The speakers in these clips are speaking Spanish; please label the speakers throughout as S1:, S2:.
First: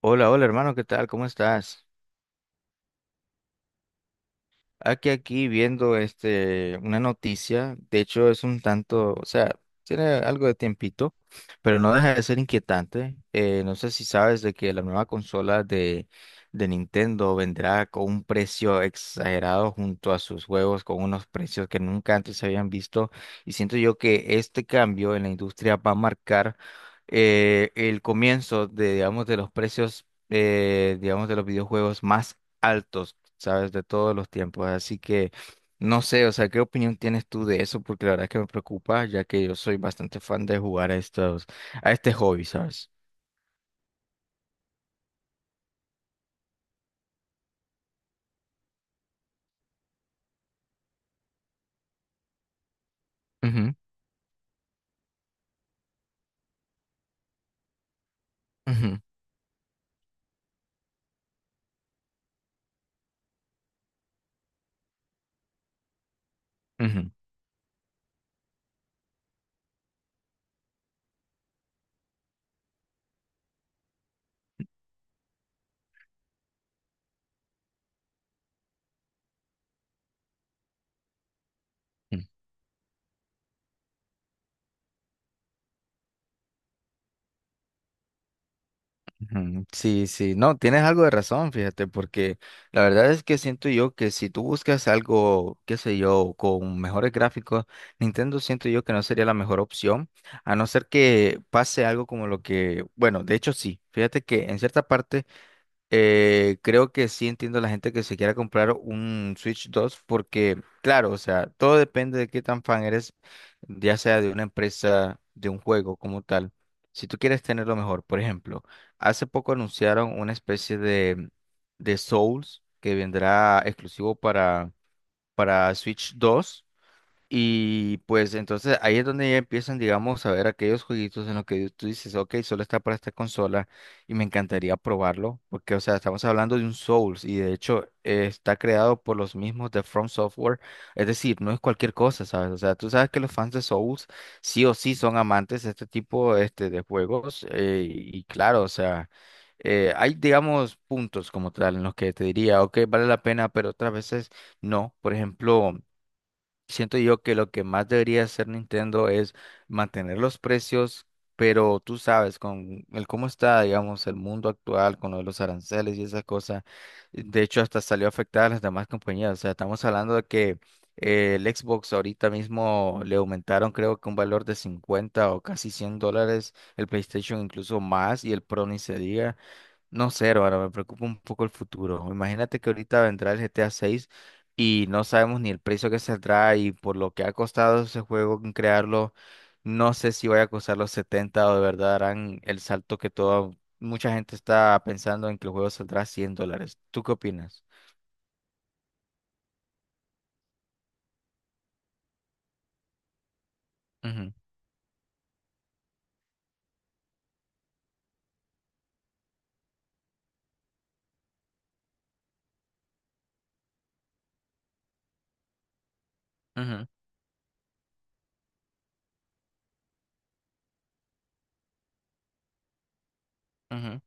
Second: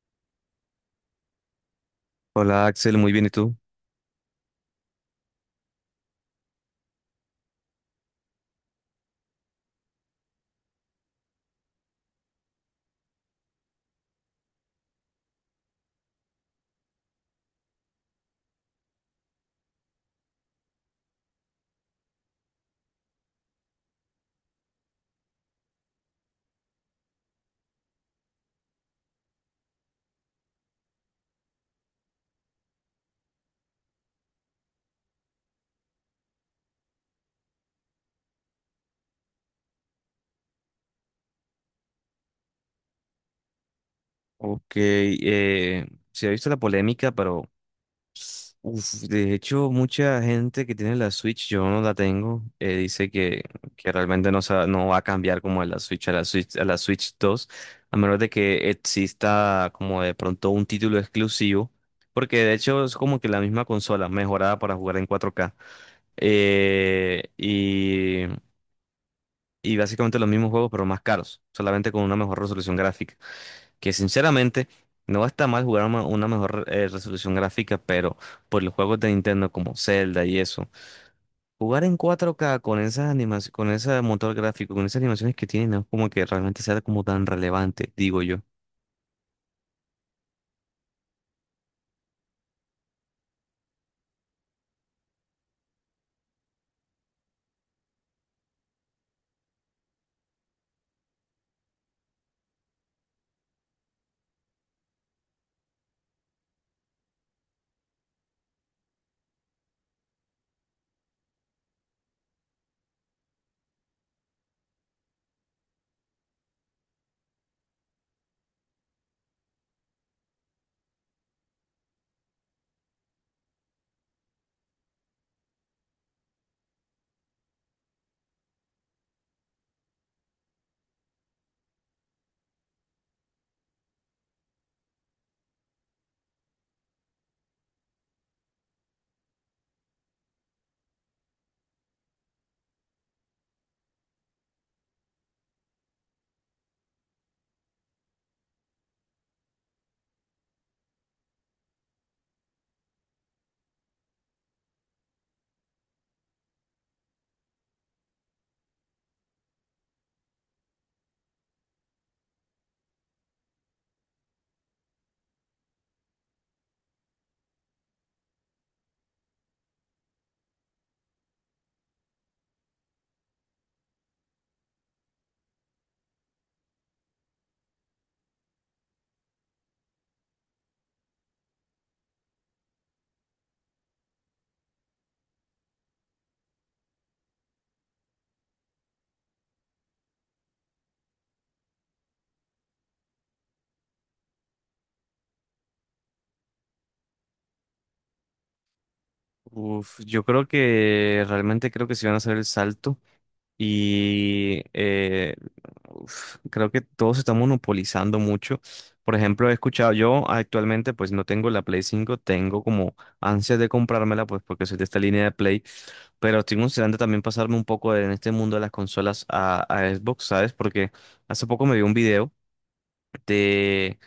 S1: Hola, hola hermano, ¿qué tal? ¿Cómo estás?
S2: Hola Axel, muy bien, ¿y tú?
S1: Aquí viendo este, una noticia, de hecho es un tanto, o sea, tiene algo de tiempito, pero no deja de ser inquietante. No sé si sabes de que la nueva consola de Nintendo vendrá con un precio exagerado junto a sus juegos, con unos precios que nunca antes se habían visto, y siento yo que este cambio en la industria va a marcar el comienzo de, digamos, de los precios. Digamos de los videojuegos más altos, ¿sabes? De todos los tiempos. Así que no sé, o sea, ¿qué opinión tienes tú de eso? Porque la verdad es que me preocupa, ya que yo soy bastante fan de jugar a estos, a este hobby, ¿sabes?
S2: Ok, se ha visto la polémica, pero de hecho mucha gente que tiene la Switch, yo no la tengo, dice que,
S1: Ujú,
S2: que realmente no, no va a cambiar como de la Switch, a la Switch 2, a menos de que
S1: ujú,
S2: exista como de pronto un título exclusivo, porque de hecho es como que la misma consola mejorada para jugar en 4K.
S1: ujú,
S2: eh, y, y básicamente los mismos juegos, pero más caros, solamente con una mejor resolución gráfica. Que sinceramente no está mal jugar una mejor resolución gráfica, pero por los juegos de Nintendo como Zelda y eso, jugar en
S1: ujú,
S2: 4K con esas animaciones, con ese motor gráfico, con esas animaciones que tiene, no es como que realmente sea como tan relevante, digo yo.
S1: ujú. Sí, sí, no, tienes algo de razón, fíjate, porque la verdad es que siento yo que si tú buscas algo, qué sé yo, con mejores gráficos, Nintendo siento yo que no sería la mejor opción, a no ser que pase algo como lo que, bueno, de hecho sí, fíjate que en cierta parte creo que sí entiendo a la gente que se quiera comprar un Switch 2 porque, claro, o sea, todo depende de qué tan fan eres, ya sea de una empresa, de un juego como tal. Si tú quieres tenerlo mejor, por ejemplo, hace poco anunciaron una especie de Souls que vendrá exclusivo para Switch 2. Y pues entonces ahí es donde ya empiezan, digamos, a ver aquellos jueguitos en los que tú dices, ok, solo está para esta consola y me encantaría probarlo, porque, o sea, estamos hablando de un Souls y de hecho está creado por los mismos de From Software, es decir, no es cualquier cosa, ¿sabes? O sea, tú sabes que los fans de Souls sí o sí son amantes de este tipo este, de juegos y claro, o sea, hay, digamos, puntos como tal en los que te diría, ok, vale la pena, pero otras veces no, por ejemplo. Siento yo que lo que más debería hacer Nintendo es mantener los precios, pero tú sabes, con el cómo está, digamos, el mundo actual, con lo de los aranceles y esas cosas, de hecho hasta salió afectada a las demás compañías. O sea, estamos hablando de que el Xbox ahorita mismo le aumentaron creo que un valor de 50 o casi 100 dólares, el PlayStation incluso más y el Pro ni se diga. No sé, ahora me preocupa un poco el futuro. Imagínate que ahorita vendrá el GTA 6 y no sabemos ni el precio que saldrá y por lo que ha costado ese juego en crearlo, no sé si vaya a costar los 70 o de verdad harán el salto que toda mucha gente está pensando en que el juego saldrá cien dólares. ¿Tú qué opinas?
S2: Yo creo que realmente creo que si van a hacer el salto.
S1: Ujú,
S2: Y creo que todo se está monopolizando mucho. Por ejemplo, he escuchado, yo actualmente pues no tengo la Play 5, tengo como ansias de comprármela pues porque soy de esta línea de Play, pero estoy
S1: ujú,
S2: considerando también pasarme un poco en este mundo de las consolas a Xbox, ¿sabes? Porque hace poco me vi un video
S1: ujú,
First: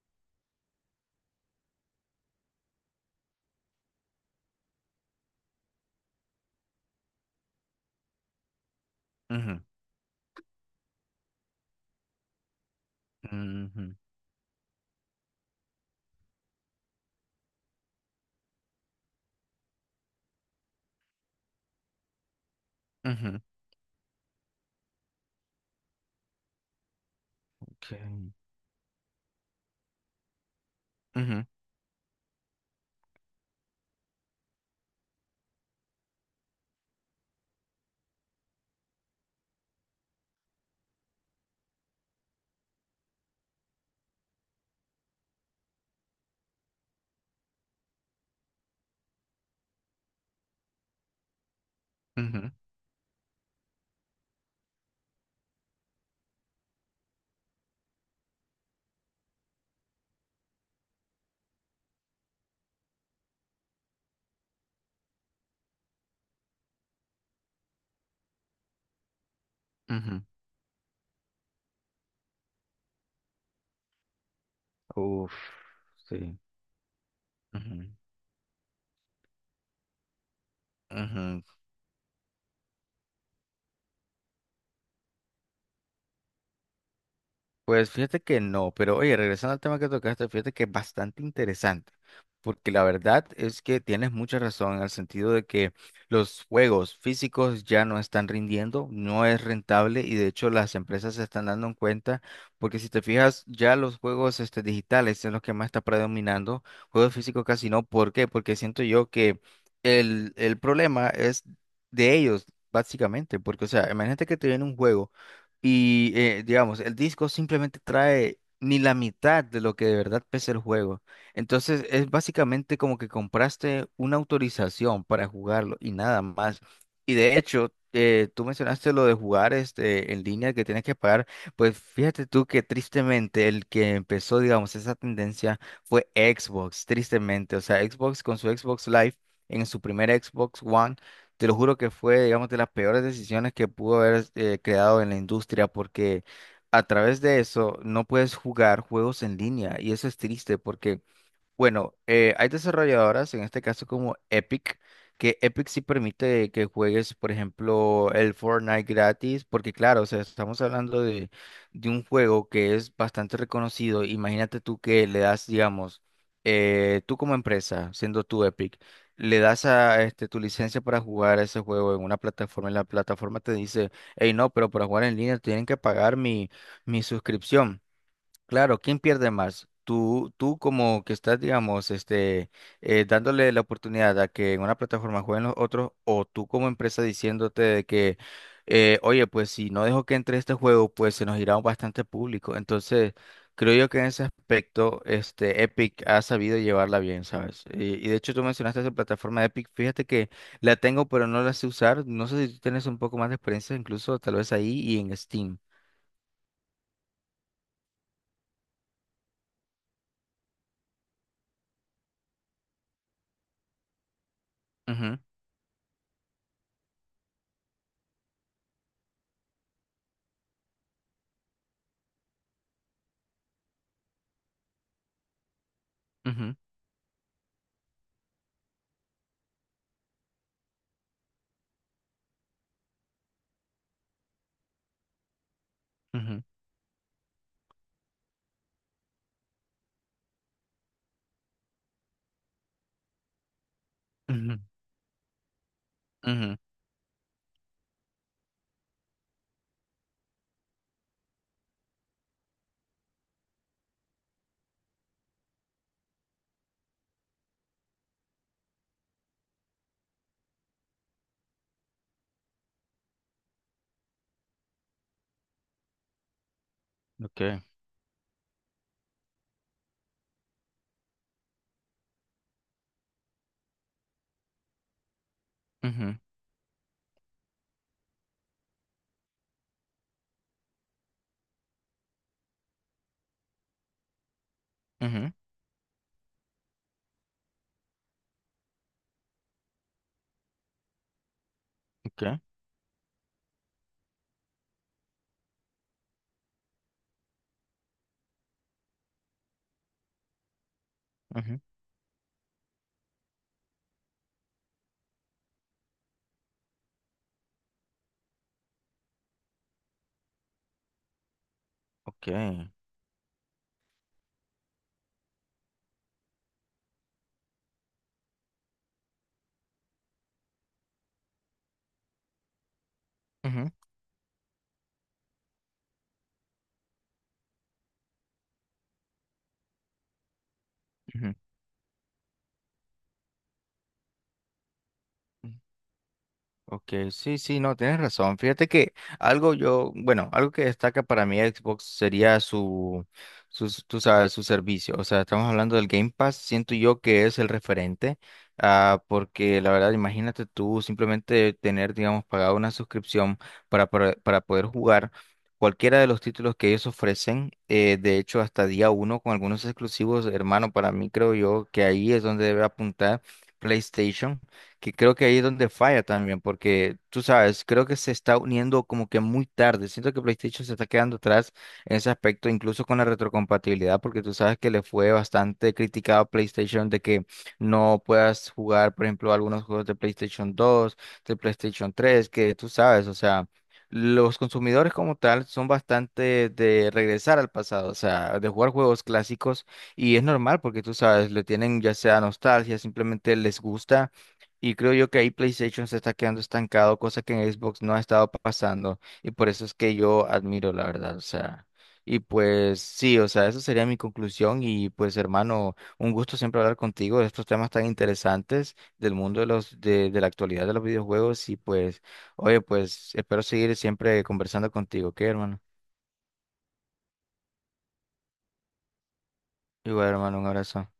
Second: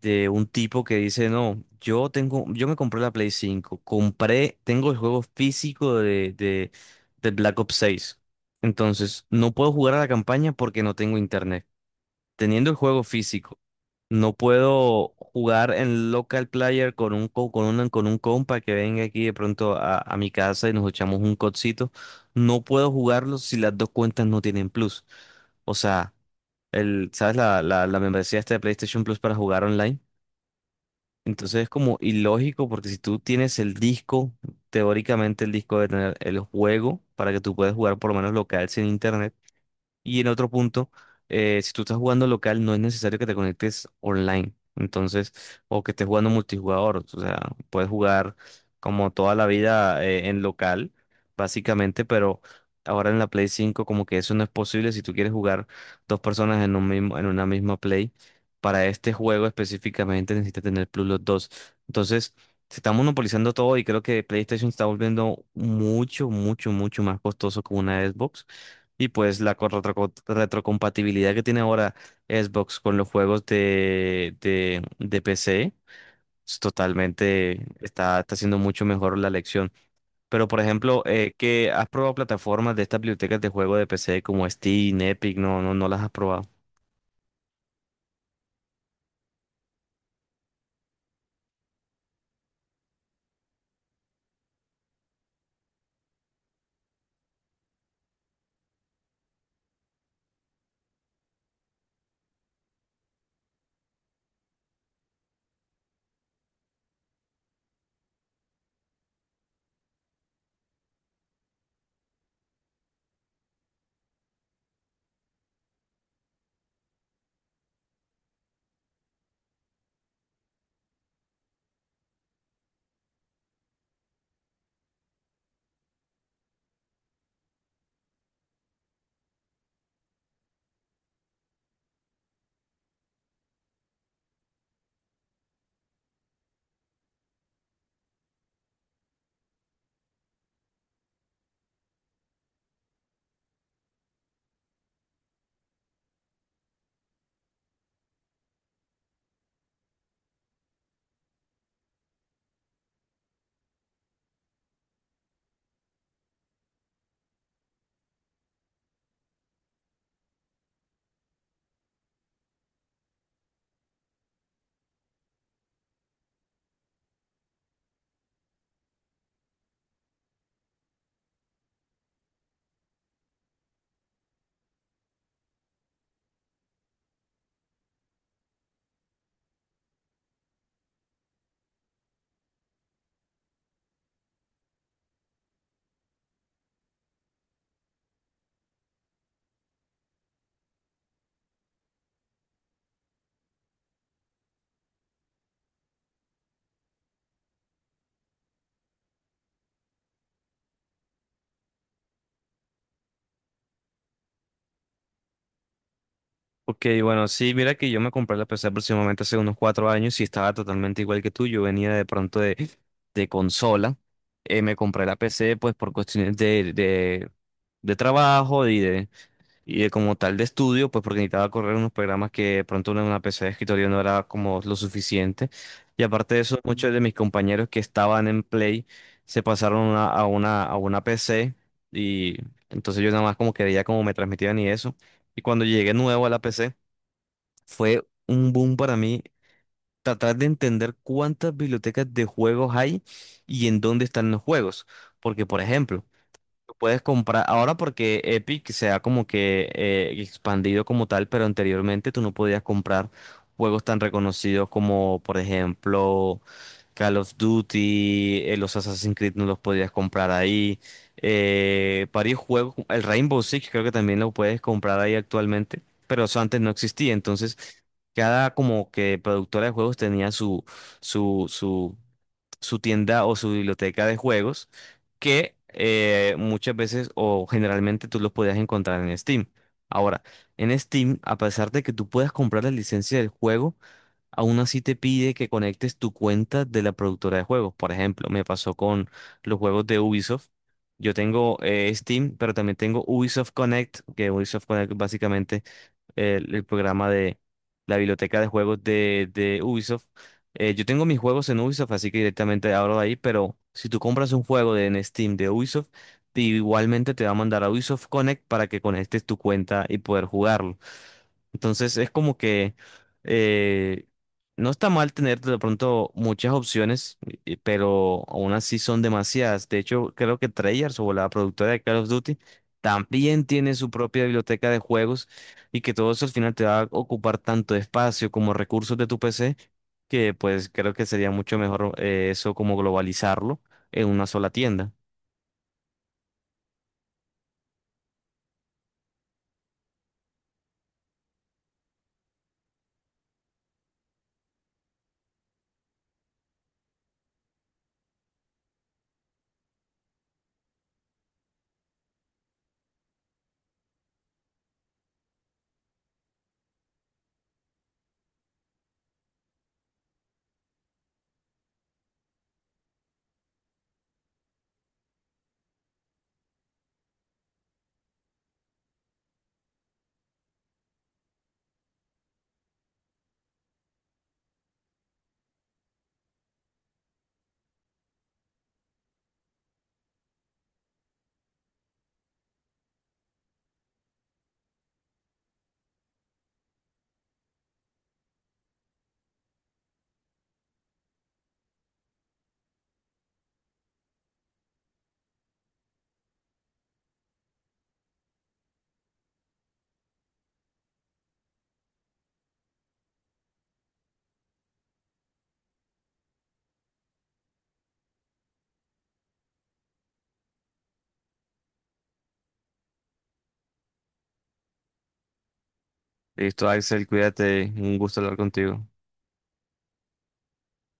S2: de un tipo que dice, no, yo tengo, yo me compré la Play 5, compré, tengo el juego físico de Black Ops 6. Entonces, no
S1: ujú,
S2: puedo jugar a la campaña porque no tengo internet. Teniendo el juego físico,
S1: ujú,
S2: no puedo jugar en local player con un, con un compa que venga aquí de pronto a mi casa y nos echamos un codcito. No puedo jugarlo
S1: ujú,
S2: si las dos cuentas no tienen plus. O sea, ¿sabes la, la,
S1: ok,
S2: la membresía esta de PlayStation Plus para jugar online?
S1: ujú,
S2: Entonces es como ilógico porque si tú tienes el disco, teóricamente el disco debe tener el juego para que tú puedas jugar por lo menos local sin internet. Y en otro punto, si tú estás jugando local, no es necesario que te conectes online. Entonces, o que estés jugando multijugador. O sea, puedes jugar como toda la vida en local, básicamente, pero
S1: ujú,
S2: ahora en la Play 5 como que eso no es posible si tú quieres jugar dos personas en un mismo, en una misma Play. Para este juego específicamente necesitas tener Plus los dos. Entonces, se está monopolizando todo y creo que PlayStation está volviendo mucho, mucho, mucho más costoso que una Xbox. Y pues la
S1: ujú.
S2: retrocompatibilidad que tiene ahora Xbox con los juegos de
S1: Uf,
S2: PC
S1: sí.
S2: es totalmente
S1: Ujú,
S2: está haciendo mucho mejor la elección. Pero por ejemplo,
S1: ujú.
S2: que has probado plataformas de estas bibliotecas de juego de PC como Steam, Epic, no, no, no las has probado.
S1: Pues fíjate que no, pero oye, regresando al tema que tocaste, fíjate que es bastante interesante, porque la verdad es que tienes mucha razón en el sentido de que los juegos físicos ya no están rindiendo, no es rentable y de hecho las empresas se están dando en cuenta, porque si te fijas, ya los juegos este, digitales son los que más está predominando, juegos físicos casi no, ¿por qué? Porque siento yo que el problema es de ellos, básicamente, porque o sea, imagínate que te viene un juego. Y digamos, el disco simplemente trae ni la mitad de lo que de verdad pesa el juego. Entonces es básicamente como que compraste una autorización para jugarlo y nada más. Y de hecho, tú mencionaste lo de jugar este, en línea que tienes que pagar. Pues fíjate tú que tristemente el que empezó, digamos, esa tendencia fue Xbox, tristemente. O sea, Xbox con su Xbox Live, en su primer Xbox One. Te lo juro que fue, digamos, de las peores decisiones que pudo haber creado en la industria, porque a través de eso no puedes jugar juegos en línea y eso es triste porque bueno, hay desarrolladoras, en este caso como Epic, que Epic sí permite que juegues, por ejemplo, el Fortnite gratis, porque claro, o sea, estamos hablando de un juego que es bastante reconocido. Imagínate tú que le das, digamos, tú como empresa, siendo tú Epic, le das a este, tu licencia para jugar ese juego en una plataforma y la plataforma te dice, hey, no, pero para jugar en línea tienen que pagar mi suscripción. Claro, ¿quién pierde más? Tú, como que estás, digamos, este, dándole la oportunidad a que en una plataforma jueguen los otros, o tú como empresa diciéndote de que, oye, pues si no dejo que entre este juego, pues se nos irá bastante público. Entonces, creo yo que en ese aspecto, este, Epic ha sabido llevarla bien, ¿sabes? Y de hecho tú mencionaste esa plataforma de Epic, fíjate que la tengo, pero no la sé usar. No sé si tú tienes un poco más de experiencia, incluso tal vez ahí y en Steam.
S2: Ok, bueno, sí, mira que yo me compré la PC aproximadamente hace unos 4 años y estaba totalmente igual que tú. Yo venía de pronto de consola. Me compré la
S1: Ujú,
S2: PC pues por cuestiones de trabajo y de como tal de estudio, pues porque necesitaba correr unos programas que de pronto en una PC de escritorio no era como lo suficiente. Y aparte de
S1: ujú,
S2: eso, muchos de mis compañeros que estaban en Play se pasaron a una PC y entonces yo nada más como que veía cómo me transmitían y eso. Y cuando llegué nuevo a la
S1: ujú,
S2: PC, fue un boom para mí tratar de entender cuántas bibliotecas de juegos hay y en dónde están los
S1: ujú,
S2: juegos. Porque, por ejemplo,
S1: ujú.
S2: puedes comprar ahora porque Epic se ha como que expandido como tal, pero anteriormente tú no podías comprar juegos tan reconocidos como, por ejemplo, Call of Duty, los Assassin's Creed no los podías comprar ahí. Varios juegos, el Rainbow Six creo que también lo puedes comprar ahí actualmente, pero eso antes no existía. Entonces,
S1: Okay.
S2: cada como que productora de juegos tenía su, su su tienda o su biblioteca de juegos que
S1: Ujú,
S2: muchas veces o generalmente tú los podías encontrar en Steam. Ahora, en Steam, a pesar de que tú puedas comprar la licencia del juego, aún así te
S1: ujú.
S2: pide que conectes tu cuenta de la productora de juegos. Por ejemplo, me pasó con los juegos de Ubisoft. Yo tengo Steam,
S1: Okay.
S2: pero también tengo Ubisoft Connect, que Ubisoft Connect básicamente el programa de la biblioteca de juegos de Ubisoft. Yo tengo mis juegos
S1: Ujú.
S2: en Ubisoft, así que directamente abro de ahí, pero si tú compras un juego en Steam de Ubisoft, igualmente te va a mandar a Ubisoft Connect para que conectes tu cuenta y poder jugarlo. Entonces es como
S1: Okay.
S2: que eh, no está mal tener de pronto muchas opciones, pero aún así son demasiadas. De hecho, creo que Treyarch o la productora de Call of Duty también
S1: Ujú,
S2: tiene su propia biblioteca de juegos y que todo eso al final te va a ocupar tanto espacio como recursos de tu PC, que pues creo que sería
S1: ujú,
S2: mucho mejor eso como globalizarlo en una sola tienda.
S1: ujú. Ok, sí, sí, no, tienes razón. Fíjate que algo yo, bueno, algo que destaca para mí Xbox sería su, sus- tú sabes, su servicio. O sea, estamos hablando del Game Pass, siento yo que es el referente, ah, porque la verdad, imagínate tú simplemente tener, digamos, pagado una suscripción para poder jugar cualquiera de los títulos que ellos ofrecen, de hecho, hasta día uno con algunos exclusivos, hermano, para mí creo yo que ahí es donde debe apuntar PlayStation que creo que ahí es donde falla también, porque tú sabes, creo que se está uniendo como que muy tarde. Siento que PlayStation se está quedando atrás en ese aspecto, incluso con la retrocompatibilidad, porque tú sabes que le fue bastante criticado a PlayStation de que no puedas jugar, por ejemplo, algunos juegos de PlayStation 2, de PlayStation 3, que tú sabes, o sea. Los consumidores como tal son bastante de regresar al pasado, o sea, de jugar juegos clásicos y es normal porque tú sabes, le tienen ya sea nostalgia, simplemente les gusta y creo yo que ahí PlayStation se está quedando estancado, cosa que en Xbox no ha estado pasando. Y por eso es que yo admiro, la verdad. O sea, y pues sí, o sea, esa sería mi conclusión. Y pues, hermano, un gusto siempre hablar contigo de estos temas tan interesantes del mundo de los, de la actualidad de los videojuegos. Y pues, oye, pues espero seguir siempre conversando contigo, ¿ok, hermano?
S2: Listo, Axel, cuídate, un gusto hablar contigo.
S1: Igual, hermano, un abrazo.